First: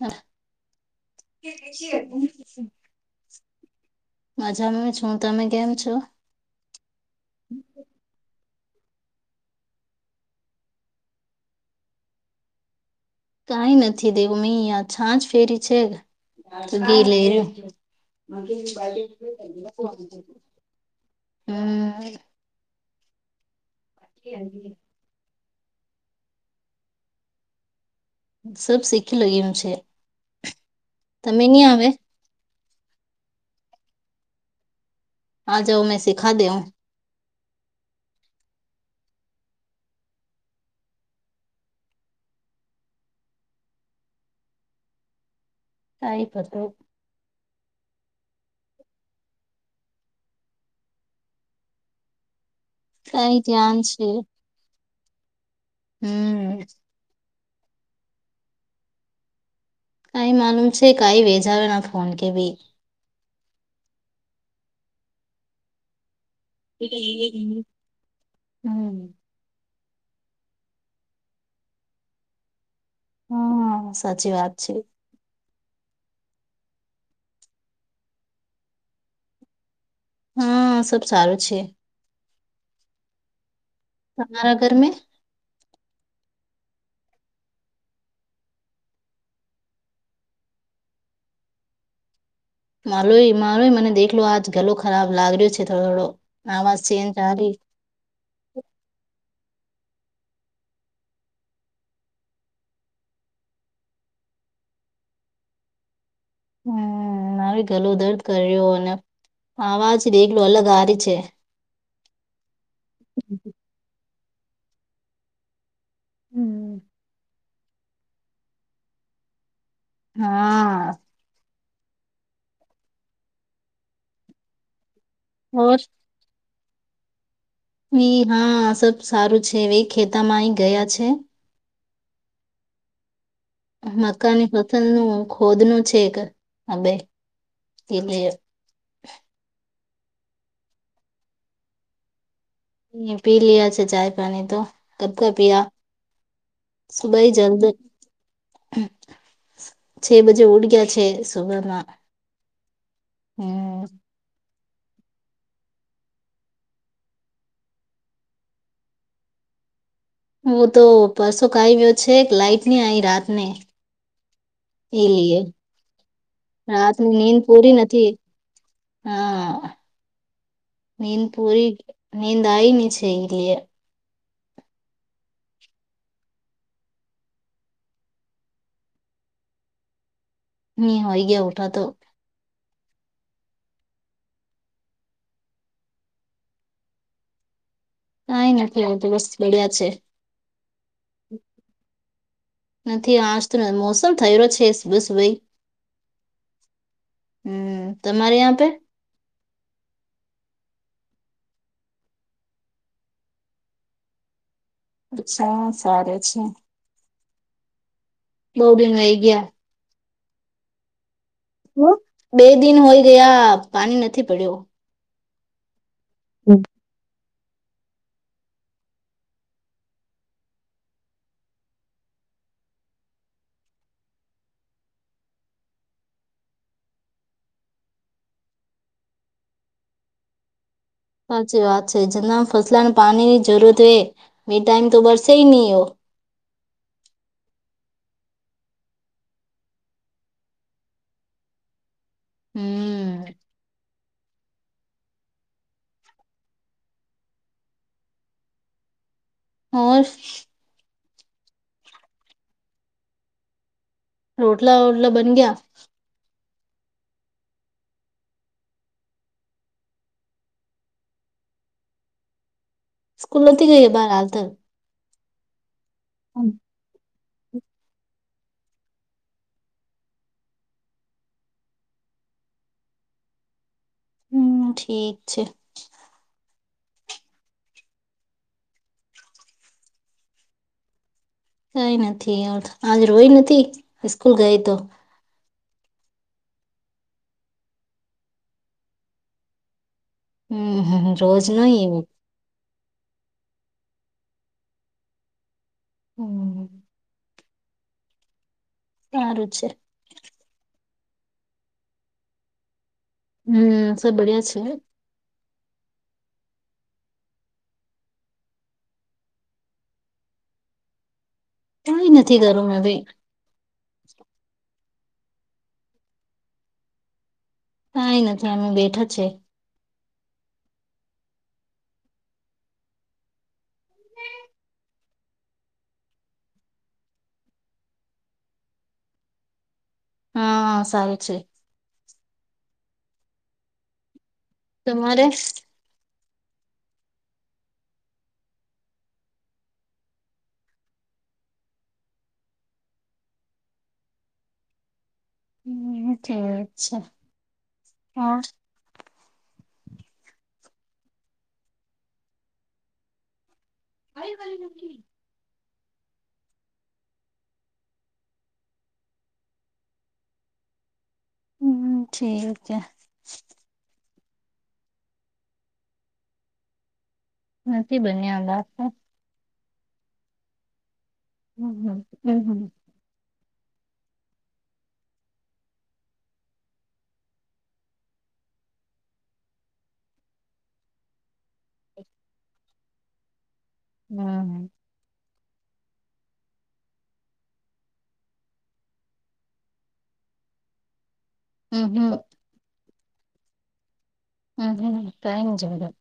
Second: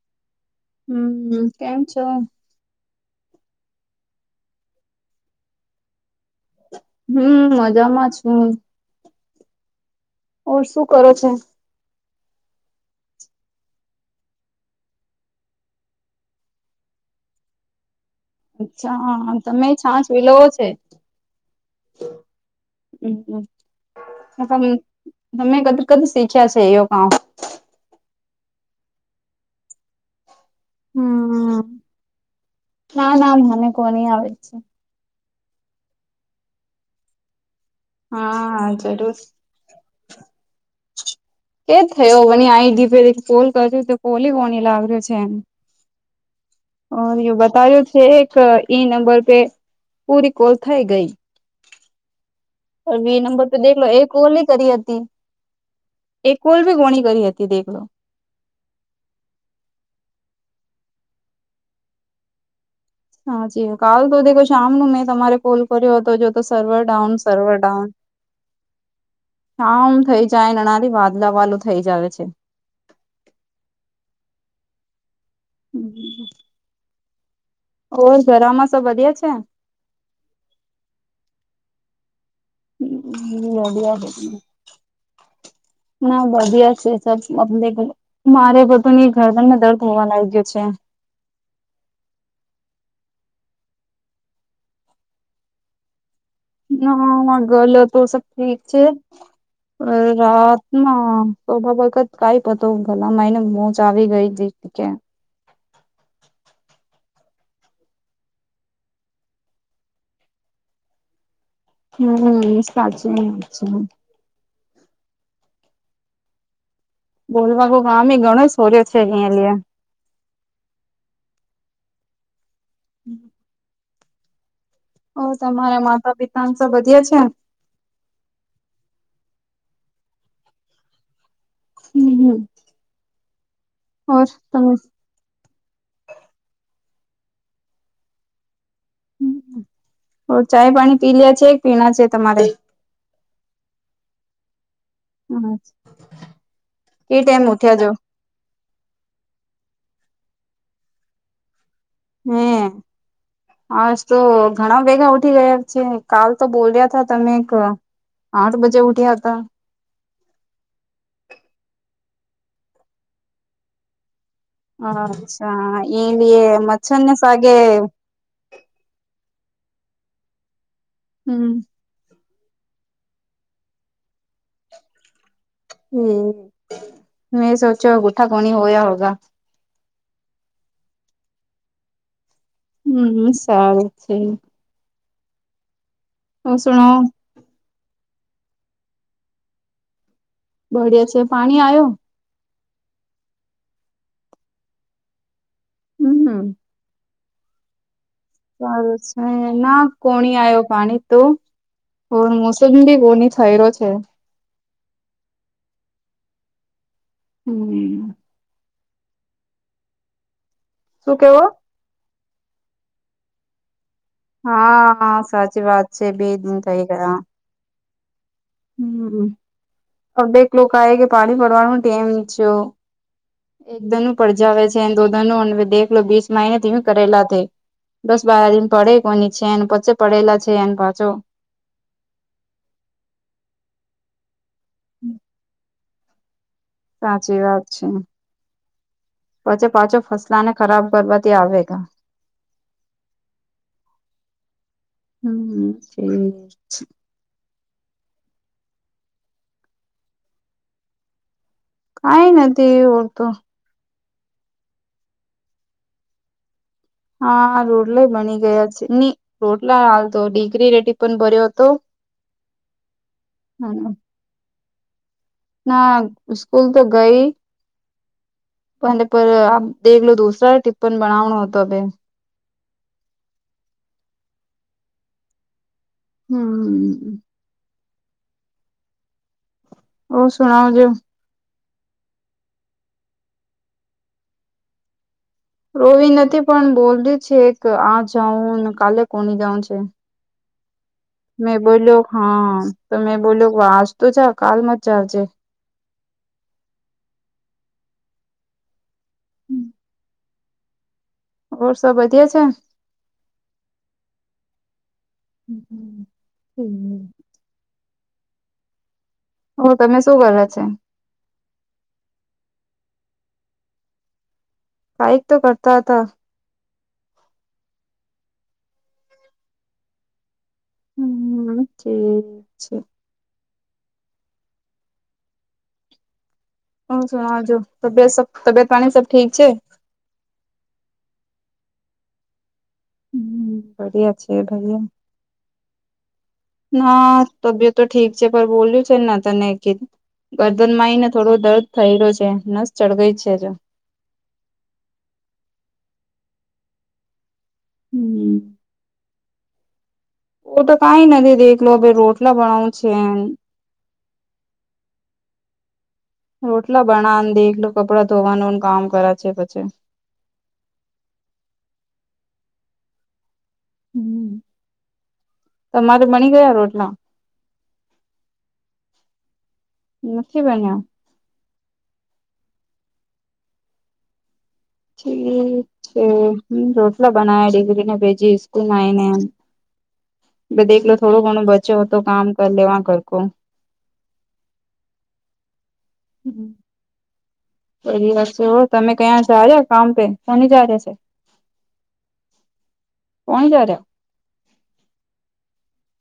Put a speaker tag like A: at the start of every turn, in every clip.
A: હા
B: હું હું કેમ છો?
A: મજામાં છું હું તમે કેમ છો.
B: હું મજામાં છું. ઓર શું કરો છો
A: કઈ નથી દેવું મે અહ છાંજ ફેરી છે ઘી લે રહ્યું હમ્મ.
B: અચ્છા તમે છાસ વિલોવો છે હમ્મ, તમે કદ કદ શીખ્યા છે યો કા?
A: સબ શીખી લયુ છે તમે
B: હમ
A: ની આવે.
B: ના ના મને કોની આવે છે.
A: આ જાઓ મેં સીખા દે હું
B: હા હા જરૂર એજ થયો આઈડીે કોલ કરું તો કોલી કોની લાગ્યો છે એમ
A: કઈ પતો
B: બતાવ્યો છે એક એઈ નંબર પે પૂરી કોલ થઈ ગઈ. વી
A: કઈ
B: નંબર પે
A: ધ્યાન
B: દેખલો લો
A: છે
B: એક ઓલ કરી હતી. એક
A: હમ
B: કોલ બી કોણી કરી હતી દેખલો.
A: કઈ માલુમ છે કઈ વેચાયુંના ફોન કે ભી.
B: હા જી કાલ તો દેખો શામનું મેં તમારે કોલ કર્યો હતો જો. તો સર્વર ડાઉન, સર્વર ડાઉન.
A: હમ
B: આમ થઇ જાય ના નારી વાદલા વાલું થઇ જવે છે.
A: હમ્મ, સાચી વાત છે.
B: હમ ઓર ઘરામાં સબ વધ્યા છે?
A: હમ્મ, સબ સારું છે.
B: [unintelligible]
A: તમારા ઘર મે?
B: ના વધધિયા છે સબ મગને. મારે બધું ની ઘરબર માં દર્દ હોવા લાગ્યો છે.
A: માલોય માલોય મને દેખલો આજ ગલો ખરાબ લાગ્યો છે થોડો થોડો. આવાજ ચેન્જ આ રહી
B: હગલ તો સબ ઠીક છે? રાતમાં સોભા વખત કઈ હતો ભલા મા એને મોજ આવી ગઈ હતી. કે
A: હમ્મ, આવી ગલો દર્દ કર્યો અને આવાજ એકલું અલગ હારી છે.
B: હમ્મ સચિ મુક છે.
A: હમ્મ.
B: બોલવા કો આામ ઘણો સોર્યો છે અહીયા લ.
A: હા.
B: હમ્મ. ઓ
A: ઓર
B: તમારા માતા પિતાને તો વધી છે ને?
A: એ હા સબ સારું છે ખેતામાં અ ગયા છે.
B: હમ્મ હમ્મ.
A: મકાની
B: તમે
A: પસંદ નું ખોદ નું છે કે હ બેાઈ એટલે.
B: ચાય પાણી પી લ્યા છે કે પીણા છે તમારે?
A: પી લિયા છે ચાય પાણી તો કબ કા પિયા.
B: કે
A: સુભાઈ
B: ટાઈમ
A: જલ્દ.
B: ઉઠ્યા જો
A: છે બજે ઉડ ગયા છે સુભમાં.
B: હમ્મ, આજ તો ઘણા ભેગા ઉઠી ગયા છે કાલ તો બોલ્યા તા તમે એક આઠ બજે ઉઠ્યા હતા.
A: હું તો પરસો ખાઈ ગ્યો છે લાઈટ ને આવીઈ રાતને. એ લે
B: અચ્છા એ લીએ મચ્છર ને
A: રાતની નીંદ
B: સાગે
A: પૂરી નથી. હા મે
B: હમ
A: પોરી મે દાયની છેલે.
B: હમ્મ, મે સોચ્યો અ ગુઠા કોણી હોયા હોગ.
A: હોય ગયા ઉઠા તો.
B: હમ્મ, સારું છે. હ શુંણો
A: કઈ નથી આવતું બસ બડિયા છે
B: બઢિયા છે પાણી આવ્યો?
A: નથી આજ તો મોસમ થયે રયો છે સુ સુભાઈ.
B: હમ્મ.
A: હમ્મ.
B: સારું છે. હ ના કોણી આવ્યો પાણી તો કો મોસમ બી કોણી થય્યો છે
A: અચ્છા સાર છે
B: હમ
A: બહુડંગઈ ગયા
B: શું કેવો
A: હ બે દિન હોય ગયા પાણી નથી પડ્યો
B: હા સાચી વાત છે બે દિન થઈ ગયા હમ હ બેક લોકો આ કે પાણી ભડવાનું ટેમ છ એક ધન પડજાવે છે દોધન દેખલો બીસ માિનેથીમે કરેલા થ દસ બાર દિન પડે કોની છે પછે પડેલા છે પાછો
A: સાચી વાત છે જતા ફસલાણ પાણીની જરૂરત હોય બે ટાઈમ તો બરસે નહી હો
B: સાચી વાત છે પછી પાછો ફસલાને ખરાબ કરવાથી આવેગ
A: હમ
B: હમ સ છે
A: હ
B: કઈ ના તે ઓળત
A: રોટલા ઓોટલા બન ગયા
B: હા રોટલાય બની ગયા છે હી રોટલા હાલ તો ડડીગરી રેટી પણ ભર્યો હતો
A: સ્કૂલ નથીથી ગઈએ બાર હાલ તો
B: ના સ્કૂલ તો ગઈ પણ દેખલો દોસરા ટિપપન બનાવણ હતો હવે
A: હમ ઠીક છે
B: હમ હ શણાવ જો
A: કઈ નથી આજ રોય નથી સ્કૂલ ગઈ તો
B: રોવી નથી પણ બોલતી છે કે આ જાઉં કાલે કોની જાઉં છે
A: હમ હમ રોજ
B: મેં
A: નહી
B: બોલ્યો
A: એવું
B: હા તો મેં બોલ્યો વાંજ તો જા કાલ મ જ જજે
A: હમ સારું છે
B: ઓર સ વધધિયા છે
A: હમ સબ બળિયા છે
B: હ હમ હમ હ તમે શું કરો છે
A: કય નથી કરું મે ભી
B: કઈક તો કરતા હતા
A: કંઈ નથી એમે બેઠા જ છે
B: હમ ઠી છે હ શણ છું તબિયત સબ તબિયત પાણી સબ ઠીક છે
A: હાા સારું છે
B: હમ્મ બળિયા છે ભૈયા.
A: તમારે
B: ના તબિયત તો ઠીક છે પણ બોલ્યું છે ના તને કી. ગરદન માં આવી ને થોડો દર્દ થયેલો છે નસ ચળગઈ જ છે જો
A: હમ ઠીક છે
B: હમ
A: હ
B: ઓ તો કઈ નથી દેખલો ભાઈ રોટલા બનાવું છે એમ
A: કઈવા નલી
B: રોટલા બના દે એકલું કપડા ધોવાનું કામ કરે છે પછી
A: હમ્મ ઠીકે.
B: હ તમારે બની ગયા રોટલા.
A: નથી બન્યા બા.
B: નથી બન્યા.
A: હમ્મ હમ્મ.
B: રોટલા બનાવે ડિગ્રીને ભેજી સ્કૂલમાં આવીનેમ દેખલો થોડો ઘણો બચ્યો હતો કામ કરી લેવા ઘરકો.
A: હમ્મ હ.
B: હમ્મ. બ વાત હો તમે ક્યાયા જા રહ્યા કામ પે કની જાર છે.
A: [unintelligible]
B: કોણી જા રહ.
A: [unintelligible]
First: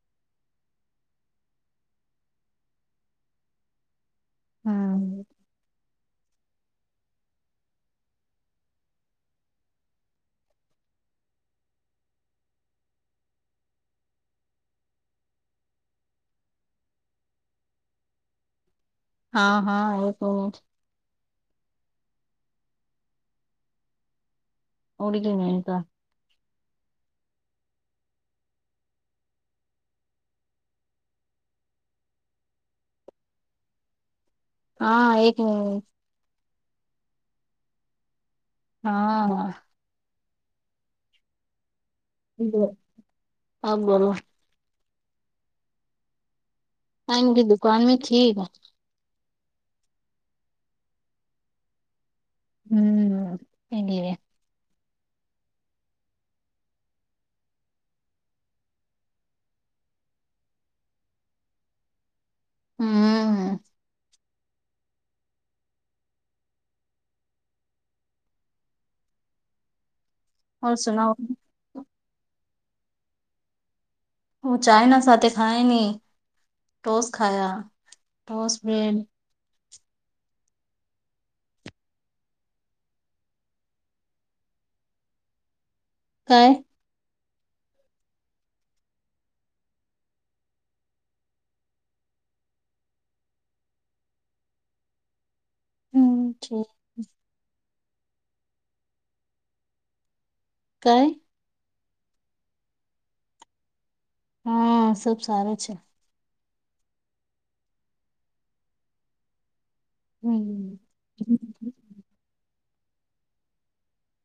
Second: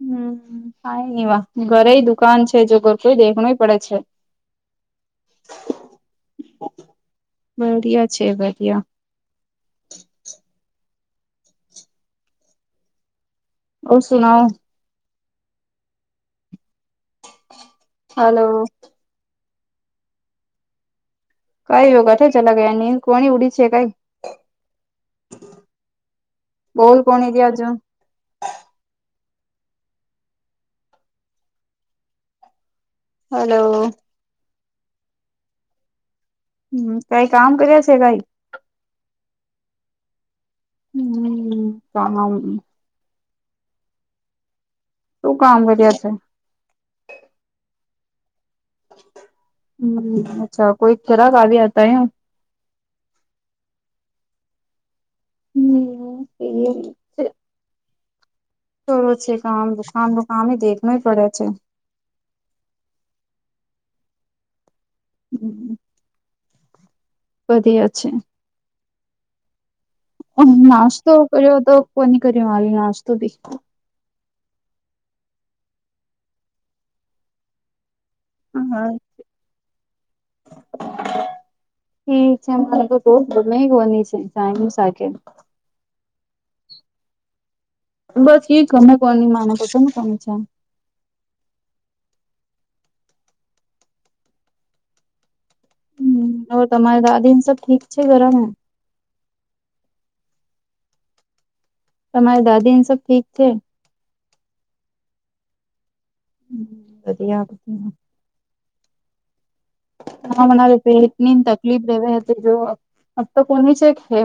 B: હમ્મ કઈ નઈ વા ઘરે દુકાન છે જો ઘર કોઈ દેખણુંય પડે છે.
A: હમ
B: બિયા છે બધિયા ઓ સુનાઓ. હલો.
A: હા હા બોલો.
B: કઈ એ કઠ ચલા ગની કોની ઉડી છે કઈ.
A: ઓડી [inaudible]
B: બોલ કોણ એ જ હજો. હલો.
A: હા એક મિનિટ.
B: હમ્મ કઈ કામ કર્યા છે કઈ?
A: હા.
B: હમ્મ હમ્મ.
A: હ આ બોલો.
B: તું કામ કરી છે.
A: હંગ ગી દુ કણ મીથીીગ.
B: હમ અચ્છા કોઈ ઘરાક આવી આતા હ.
A: હમ્મ હેંગવી.
B: હમ્મ એટલે ચોલો છે કામ દ કામ દ કામ દેખાણો પડે છે.
A: હમ્મ.
B: હમ્મ. બળિયા છે. નાસ્તો કર્યો તો કોની કર્યો મારે નાસ્તોથી?
A: હ ચાઈના સાથે ખાય નને ટોસ ખાયા ટોસ બ્રેડ.
B: હ. ઠીક છે મને તો બહ ગમેની છે ચા સાથે.
A: કઈ?
B: બસ એ ગમે કોણ ન માને તો ત ને કોને છે. હ તમારી દાદી સબ ઠીક છે ગરા
A: કાઈ
B: તમારે દાદી એન સબ ઠીક છે
A: હા સબ સારું છે.
B: હ વધધિયા પછ. હા મના
A: હમ
B: એની તકલીફ રહેેવે હતી જો અ તો કોની છેે હે.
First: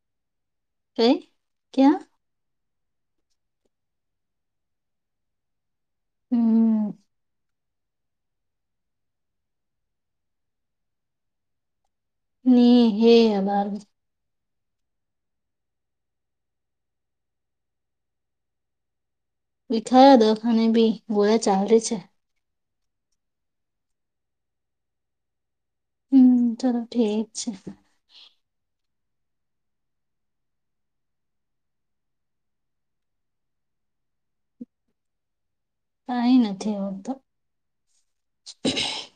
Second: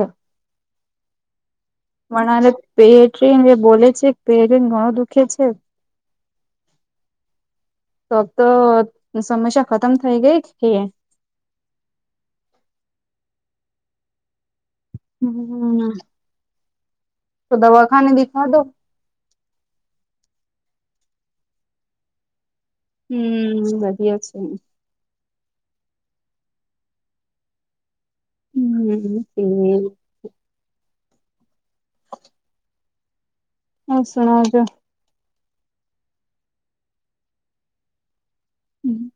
A: કઈ ક્યાં.
B: મ પેટરીન એ બોલે છે પેટરીન ઘણો દુખે છે.
A: હમ્મ.
B: ફક્ તો સમસ્યા ખતમ થઇ ગઈ
A: ની હે આ બાર
B: હમ હમ તો દવાખાને થી ખાદો
A: વિખારા દખાને બી ગોળા ચાલલે છે
B: હમ વધધિયા છે.
A: હમ ચલો ઠીક છે.
B: હમ હમ સુણવજો
A: કઈ નથી આવડત
B: હમ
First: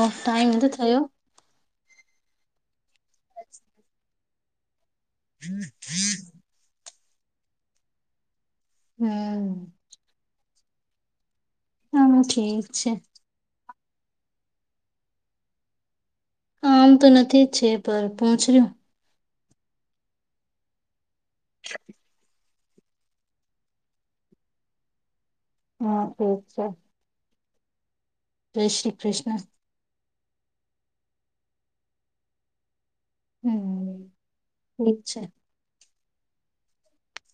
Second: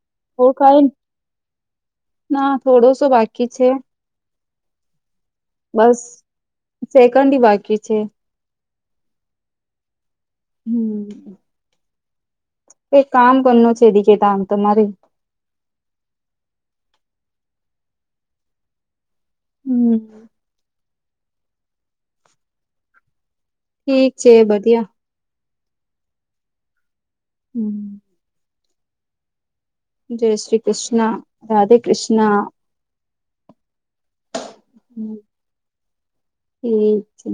A: ઓ ટાઈમ એ તો થયો
B: ના થોડોસો બાકી છે બસ સેકન્ડ બાકી છે.
A: હમ
B: હમ
A: હા ઠીક છે
B: એક કામ બ ન છે દ કેતામ તમારે
A: આમ તો નથી જ છે. પર પહચ્યું.
B: હમ
A: [unintelligible]
B: ઠીક છે. બધિયા
A: હમ ઠીક છે.
B: હમ
A: જય શ્રી કૃષ્ણ.
B: જય શ્રી કૃષ્ણ, રાધે કૃષ્ણ
A: હમ અચ્છા
B: ઠીક છે.